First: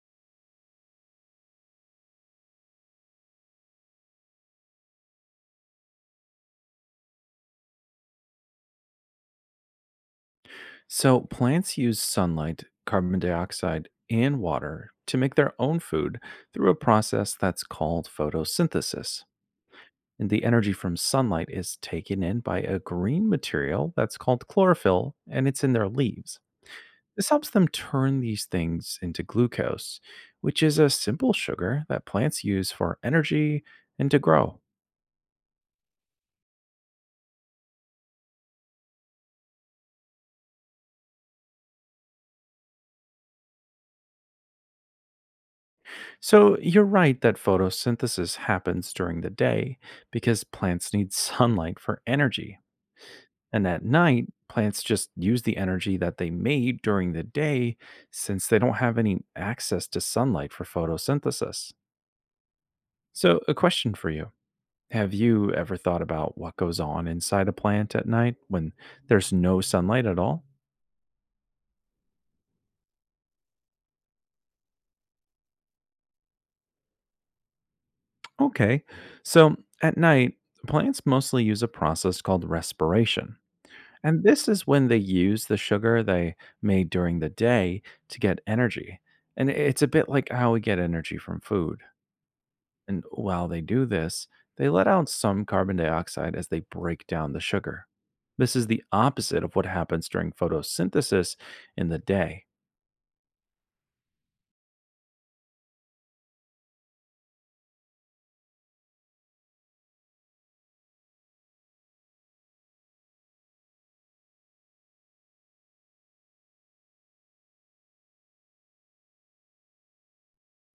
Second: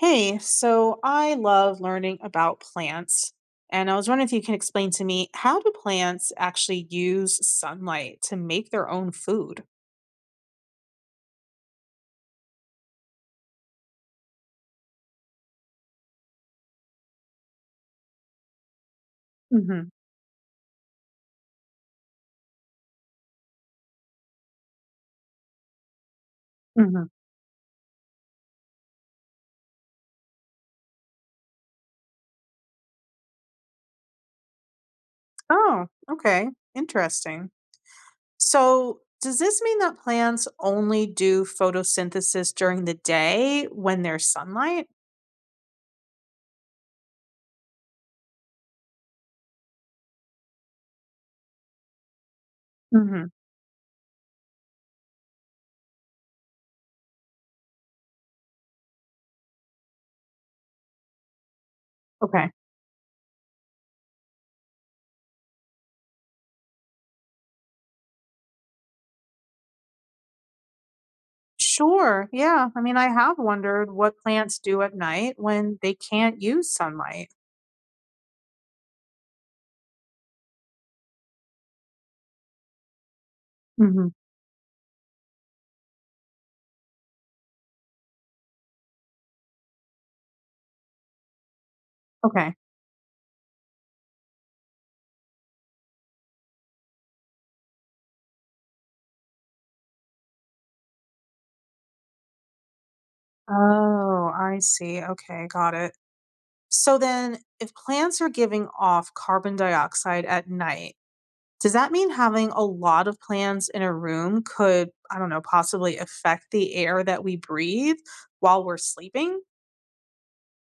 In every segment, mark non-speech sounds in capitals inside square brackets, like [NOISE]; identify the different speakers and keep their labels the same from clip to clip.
Speaker 1: Hey, so I love learning about plants, and I was wondering if you can explain to me how do plants actually use sunlight to make their own food?
Speaker 2: So, plants use sunlight, carbon dioxide, and water to make their own food through a process that's called photosynthesis.
Speaker 1: Hmm.
Speaker 2: And the energy from sunlight is taken in by a green material that's called chlorophyll, and it's in their leaves.
Speaker 1: Hmm.
Speaker 2: This helps them turn these things into glucose, which is a simple sugar that plants use for energy and to grow.
Speaker 1: Oh, okay. Interesting. So, does this mean that plants only do photosynthesis during the day when there's sunlight?
Speaker 2: So, you're right that photosynthesis happens during the day because plants need [LAUGHS] sunlight for energy.
Speaker 1: Hmm.
Speaker 2: And at night, plants just use the energy that they made during the day since they don't have any access to sunlight for photosynthesis.
Speaker 1: Okay.
Speaker 2: So, a question for you. Have you ever thought about what goes on inside a plant at night when there's no sunlight at all?
Speaker 1: Sure. Yeah. I mean, I have wondered what plants do at night when they can't use sunlight.
Speaker 2: Okay, so at night, plants mostly use a process called respiration.
Speaker 1: Hmm.
Speaker 2: And this is when they use the sugar they made during the day to get energy. And it's a bit like how we get energy from food.
Speaker 1: Okay.
Speaker 2: And while they do this, they let out some carbon dioxide as they break down the sugar. This is the opposite of what happens during photosynthesis in the day.
Speaker 1: Oh, I see. Okay, got it. So then, if plants are giving off carbon dioxide at night, does that mean having a lot of plants in a room could, I don't know, possibly affect the air that we breathe while we're sleeping?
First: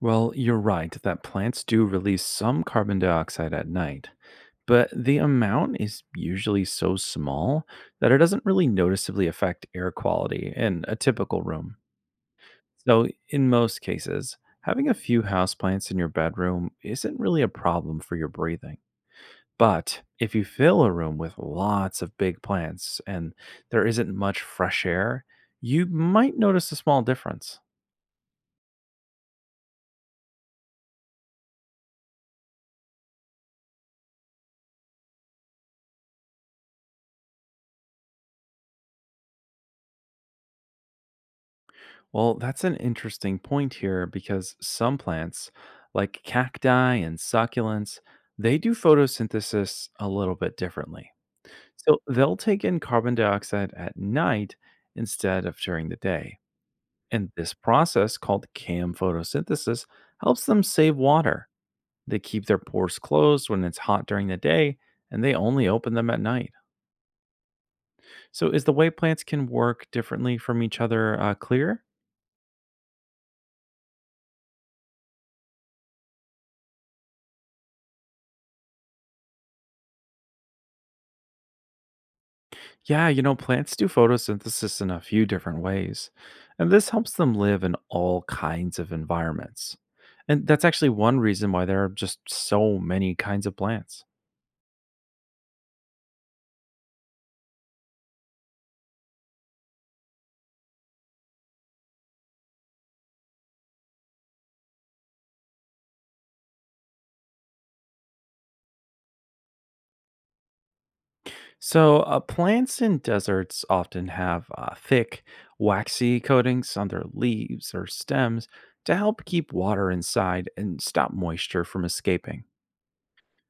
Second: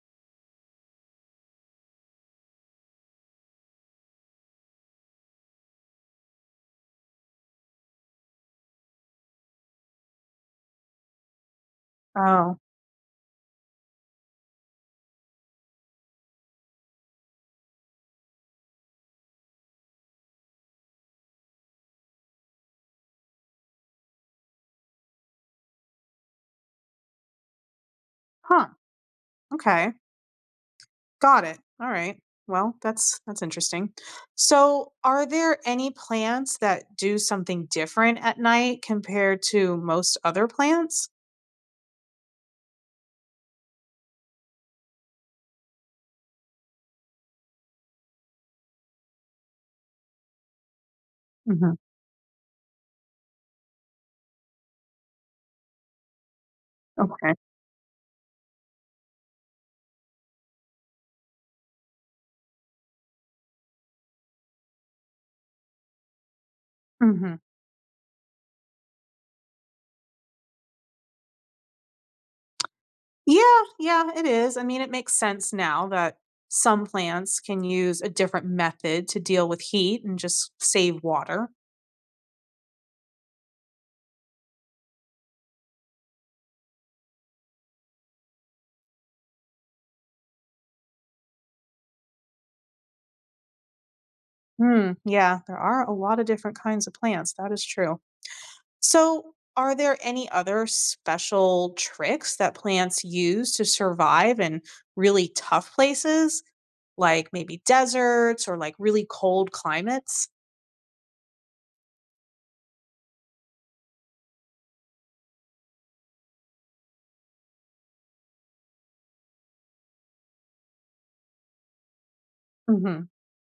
Speaker 2: Well, you're right that plants do release some carbon dioxide at night, but the amount is usually so small that it doesn't really noticeably affect air quality in a typical room.
Speaker 1: Oh,
Speaker 2: So, in most cases, having a few houseplants in your bedroom isn't really a problem for your breathing. But if you fill a room with lots of big plants and there isn't much fresh air, you might notice a small difference.
Speaker 1: huh. Okay, got it. All right. Well, that's interesting. So, are there any plants that do something different at night compared to most other plants?
Speaker 2: Well, that's an interesting point here because some plants, like cacti and succulents, they do photosynthesis a little bit differently.
Speaker 1: Hmm.
Speaker 2: So they'll take in carbon dioxide at night instead of during the day. And
Speaker 1: Okay.
Speaker 2: this process, called CAM photosynthesis, helps them save water. They keep their pores closed when it's hot during the day, and they only open them at night.
Speaker 1: Hmm.
Speaker 2: So, is the way plants can work differently from each other clear?
Speaker 1: Yeah, yeah, it is. I mean, it makes sense now that some plants can use a different method to deal with heat and just save water.
Speaker 2: Yeah, you know, plants do photosynthesis in a few different ways, and this helps them live in all kinds of environments. And that's actually one reason why there are just so many kinds of plants.
Speaker 1: Hmm, yeah, there are a lot of different kinds of plants. That is true. So, are there any other special tricks that plants use to survive in really tough places, like maybe deserts or like really cold climates?
Speaker 2: So, plants in deserts often have thick, waxy coatings on their leaves or stems to help keep water inside and stop moisture from escaping.
Speaker 1: Hmm.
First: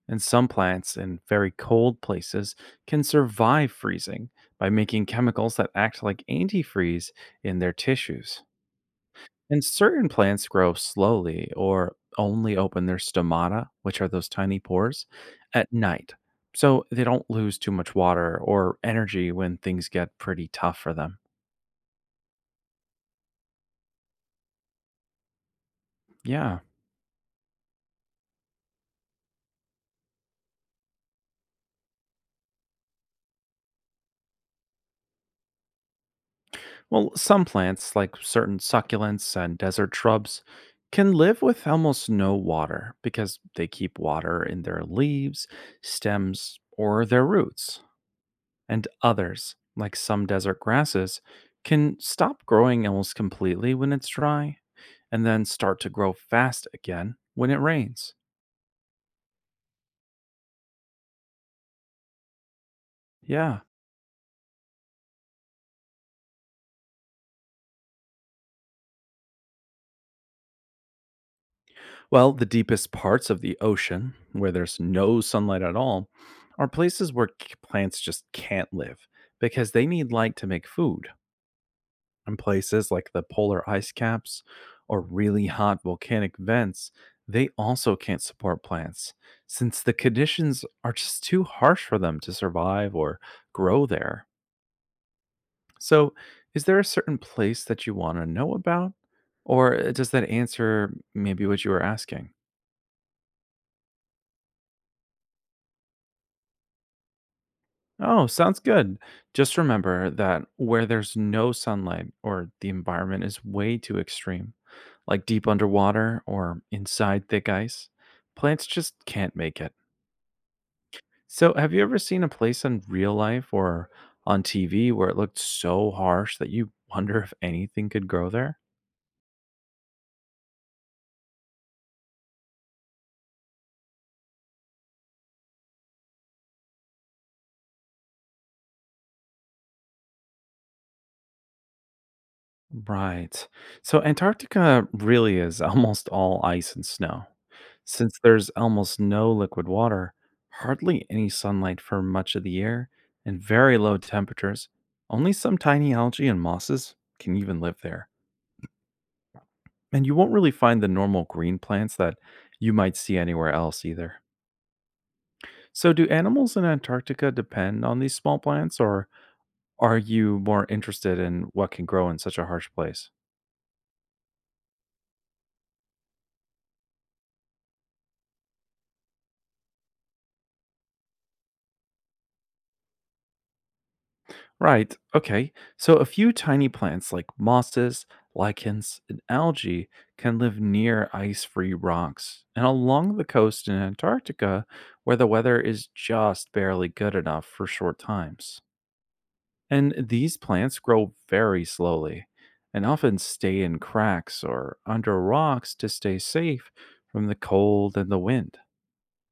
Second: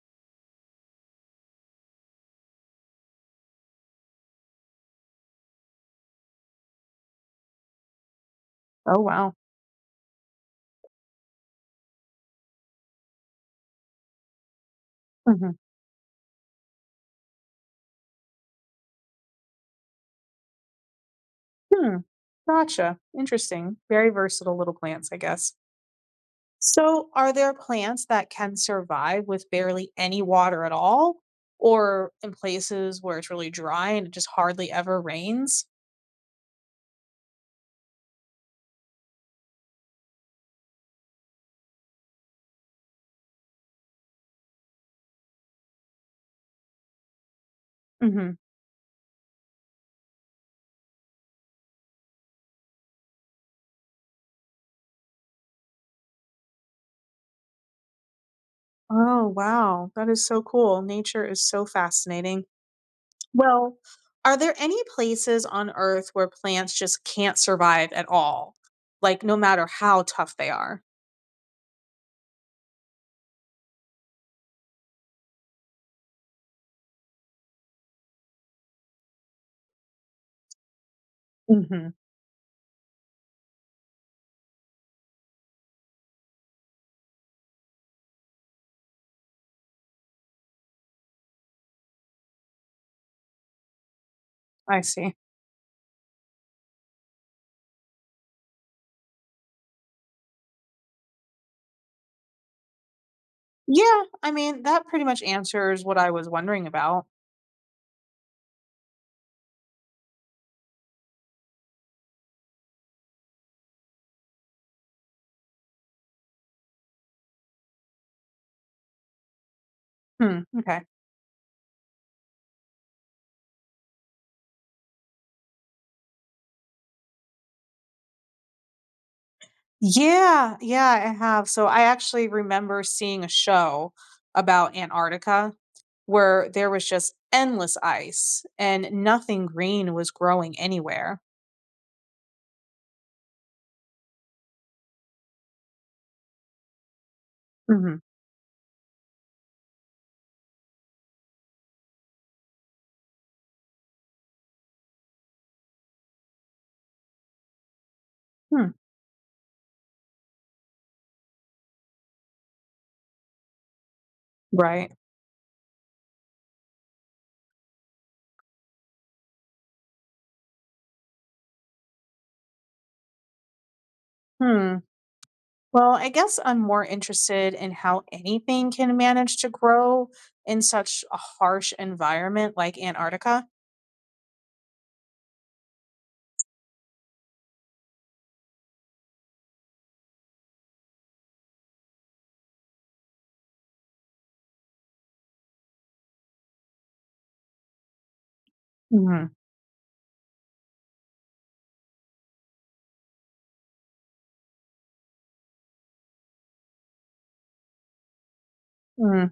Speaker 2: And some plants in very cold places can survive freezing by making chemicals that act like antifreeze in their tissues.
Speaker 1: Oh, wow.
Speaker 2: And certain plants grow slowly or only open their stomata, which are those tiny pores,
Speaker 1: Hmm.
Speaker 2: at night. So they don't lose too much water or energy when things get pretty tough for them.
Speaker 1: Hmm. Gotcha. Interesting. Very versatile little plants, I guess.
Speaker 2: Yeah.
Speaker 1: So, are there plants that can survive with barely any water at all, or in places where it's really dry and it just hardly ever rains?
Speaker 2: Well, some plants, like certain succulents and desert shrubs, can live with almost no water because they keep water in their leaves, stems, or their roots.
Speaker 1: Hmm.
Speaker 2: And others, like some desert grasses, can stop growing almost completely when it's dry and then start to grow fast again when it rains.
Speaker 1: Oh, wow. That is so cool. Nature is so fascinating.
Speaker 2: Yeah.
Speaker 1: Well, are there any places on Earth where plants just can't survive at all? Like, no matter how tough they are?
Speaker 2: Well, the deepest parts of the ocean, where there's no sunlight at all, are places where plants just can't live because they need light to make food.
Speaker 1: Hmm.
Speaker 2: And places like the polar ice caps or really hot volcanic vents, they also can't support plants since the conditions are just too harsh for them to survive or grow there.
Speaker 1: I see.
Speaker 2: So, is there a certain place that you want to know about? Or does that answer maybe what you were asking?
Speaker 1: Yeah, I mean, that pretty much answers what I was wondering about.
Speaker 2: Oh, sounds good. Just remember that where there's no sunlight or the environment is way too extreme, like deep underwater or inside thick ice, plants just can't make it.
Speaker 1: Hmm, okay.
Speaker 2: So, have you ever seen a place in real life or on TV where it looked so harsh that you wonder if anything could grow there?
Speaker 1: Yeah, yeah, I have. So I actually remember seeing a show about Antarctica where there was just endless ice and nothing green was growing anywhere.
Speaker 2: Right. So Antarctica really is [LAUGHS] almost all ice and snow.
Speaker 1: Hmm.
Speaker 2: Since there's almost no liquid water, hardly any sunlight for much of the year, and very low temperatures, only some tiny algae and mosses can even live there.
Speaker 1: Hmm.
Speaker 2: And you won't really find the normal green plants that you might see anywhere else either.
Speaker 1: Right.
Speaker 2: So, do animals in Antarctica depend on these small plants, or are you more interested in what can grow in such a harsh place?
Speaker 1: Hmm. Well, I guess I'm more interested in how anything can manage to grow in such a harsh environment like Antarctica.
Speaker 2: Right. Okay. So a few tiny plants like mosses, lichens, and algae can live near ice free rocks and along the coast in Antarctica where the weather is just barely good enough for short times.
Speaker 1: Hmm.
Speaker 2: And these plants grow very slowly and often stay in cracks or under rocks to stay safe from the cold and the wind.
Speaker 1: Mm,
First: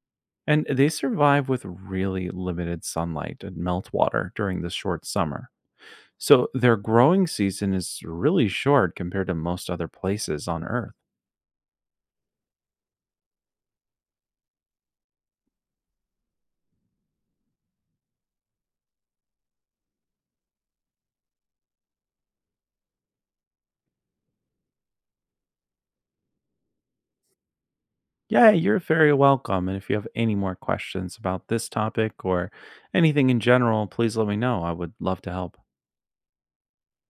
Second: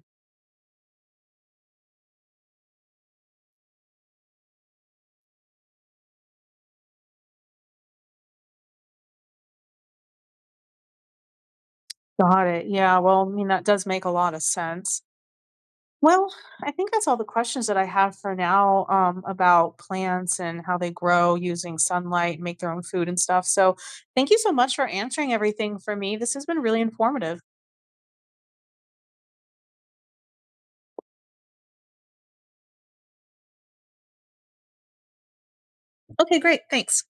Speaker 2: And they survive with really limited sunlight and meltwater during the short summer. So their growing season is really short compared to most other places on Earth.
Speaker 1: got it. Yeah. Well, I mean, that does make a lot of sense. Well, I think that's all the questions that I have for now about plants and how they grow using sunlight, make their own food and stuff. So, thank you so much for answering everything for me. This has been really informative.
Speaker 2: Yeah, you're very welcome. And if you have any more questions about this topic or anything in general, please let me know. I would love to help.
Speaker 1: Okay, great. Thanks.